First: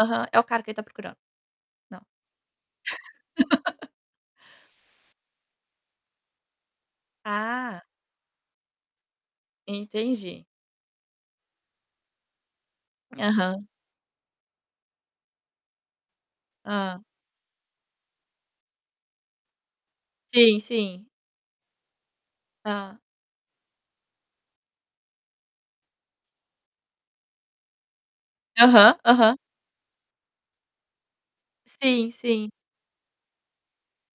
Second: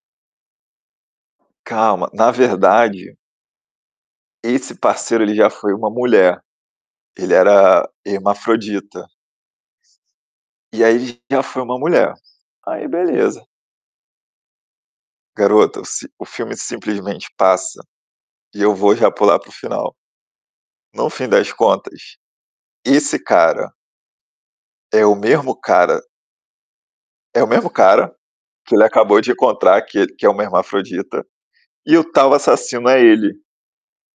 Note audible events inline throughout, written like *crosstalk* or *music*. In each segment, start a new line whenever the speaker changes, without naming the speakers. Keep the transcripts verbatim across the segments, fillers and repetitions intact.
Aham, é o cara que ele está procurando não.
Calma, na verdade esse
*laughs*
parceiro ele já foi uma mulher, ele
Ah.
era hermafrodita.
Entendi.
E aí, ele já foi uma mulher. Aí beleza.
Aham.
Garota, o s o filme
Hã.
simplesmente passa, e eu vou já pular para o final.
Sim, sim.
No fim das contas,
Ah.
esse cara é o mesmo cara é o mesmo cara, que ele
Aham,
acabou de
aham.
encontrar que que é uma hermafrodita, e o
Sim,
tal,
sim.
assassino é ele.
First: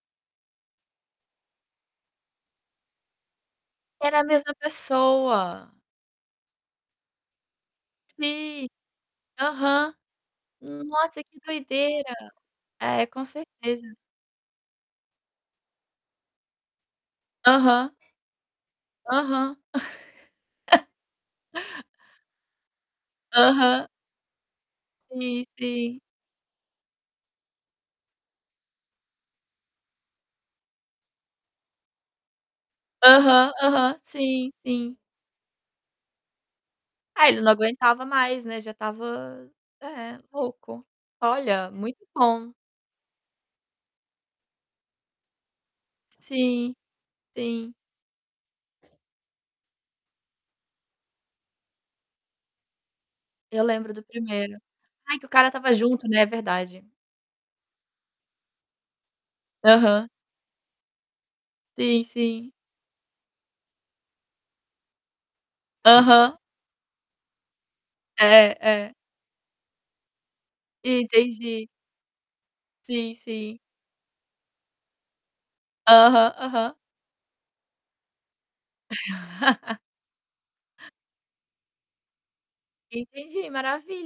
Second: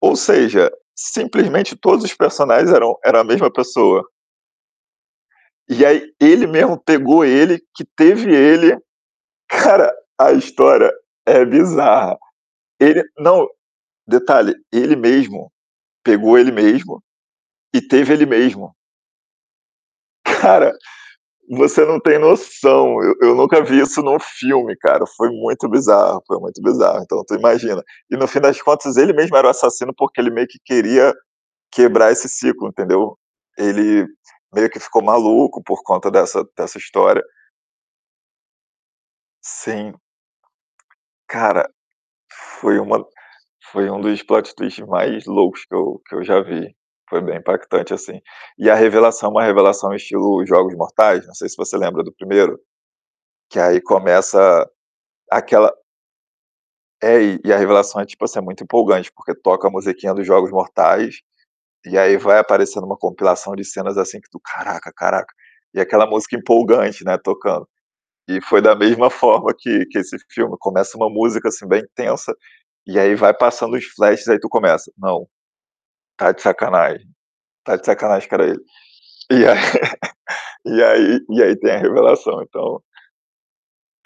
Ou seja, simplesmente todos os personagens eram era a mesma pessoa.
Era a mesma pessoa.
E aí, ele mesmo pegou ele, que teve
Sim,
ele. Cara,
aham,
a história
nossa que
é
doideira.
bizarra. Ele,
É, com
não
certeza.
detalhe, ele mesmo pegou ele mesmo, e
Aham.
teve ele mesmo.
Aham.
Cara,
*chuckles*
você não tem noção, eu eu nunca vi
Aham.
isso em um filme, cara, foi
Sim,
muito
sim.
bizarro, foi muito bizarro. Então tu imagina e, no fim das contas, ele mesmo era o assassino porque ele meio que queria quebrar esse ciclo, entendeu?
Aham, aham,
Ele
sim,
meio que
sim.
ficou maluco por conta dessa dessa história.
Ah, ele não aguentava mais, né. Já estava,
Sim.
é, louco,
Cara,
olha, muito bom.
foi uma foi um dos plot twist mais loucos que eu que eu já
Sim,
vi, foi bem
sim.
impactante, assim. E a revelação, é uma revelação estilo Jogos Mortais, não sei se você lembra do primeiro que
Eu
aí
lembro do primeiro,
começa
ai, que o cara estava
aquela
junto, né, é verdade?
É, e a revelação é tipo, assim, muito empolgante, porque toca a
Aham.
musiquinha dos Jogos Mortais, e
Sim,
aí vai
sim.
aparecendo uma compilação de cenas, assim, que tu: "Caraca, caraca!", e aquela música
Aham.
empolgante, né, tocando. E
É
foi da
é.
mesma forma que que esse filme começa, uma música, assim,
Entendi.
bem tensa, e
Sim,
aí vai
sim.
passando os flashes aí tu começa: "Não,
Aham,
tá de
aham.
sacanagem, tá de sacanagem, que era ele". E aí
*laughs*
e aí e aí tem a revelação então
Entendi,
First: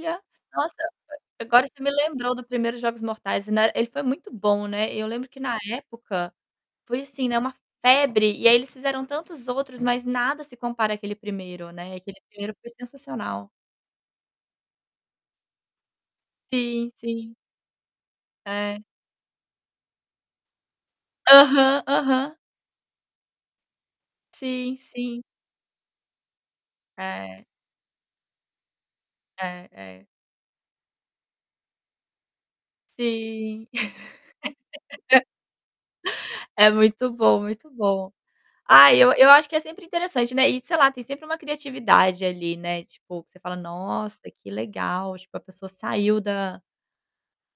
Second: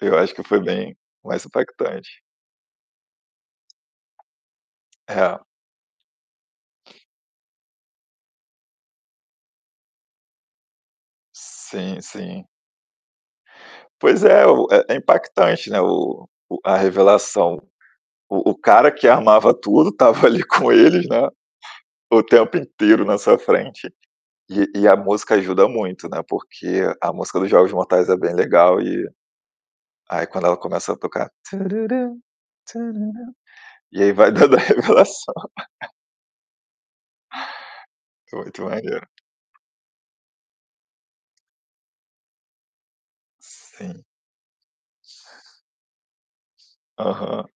eu acho que foi
nossa,
bem mais
agora você me
impactante.
lembrou do primeiro Jogos Mortais e na ele foi muito bom, né, e eu lembro
É.
que, na época, foi assim, né, uma febre, e aí eles fizeram tantos outros, mas nada se compara aquele primeiro, né,
Sim,
aquele
sim.
primeiro foi sensacional.
Pois é, o é é impactante, né, o a
Sim, sim.
revelação. O o
É.
cara que armava tudo tava, ali, com eles, né,
Aham,
o
aham.
tempo inteiro na sua frente. E
Sim,
e a
sim.
música ajuda muito, né, porque a música
É.
dos Jogos Mortais é bem legal, e
É, é.
aí, quando ela começa a tocar,
Sim.
*humming* e aí vai dando a revelação. *laughs*
*laughs* É muito bom, muito bom.
Muito
Ah,
maneiro.
eu eu acho que é sempre interessante, né, e, sei lá, tem sempre uma criatividade ali, né, tipo que você fala:
Sim.
"Nossa, que legal!", tipo a pessoa saiu da
Aham.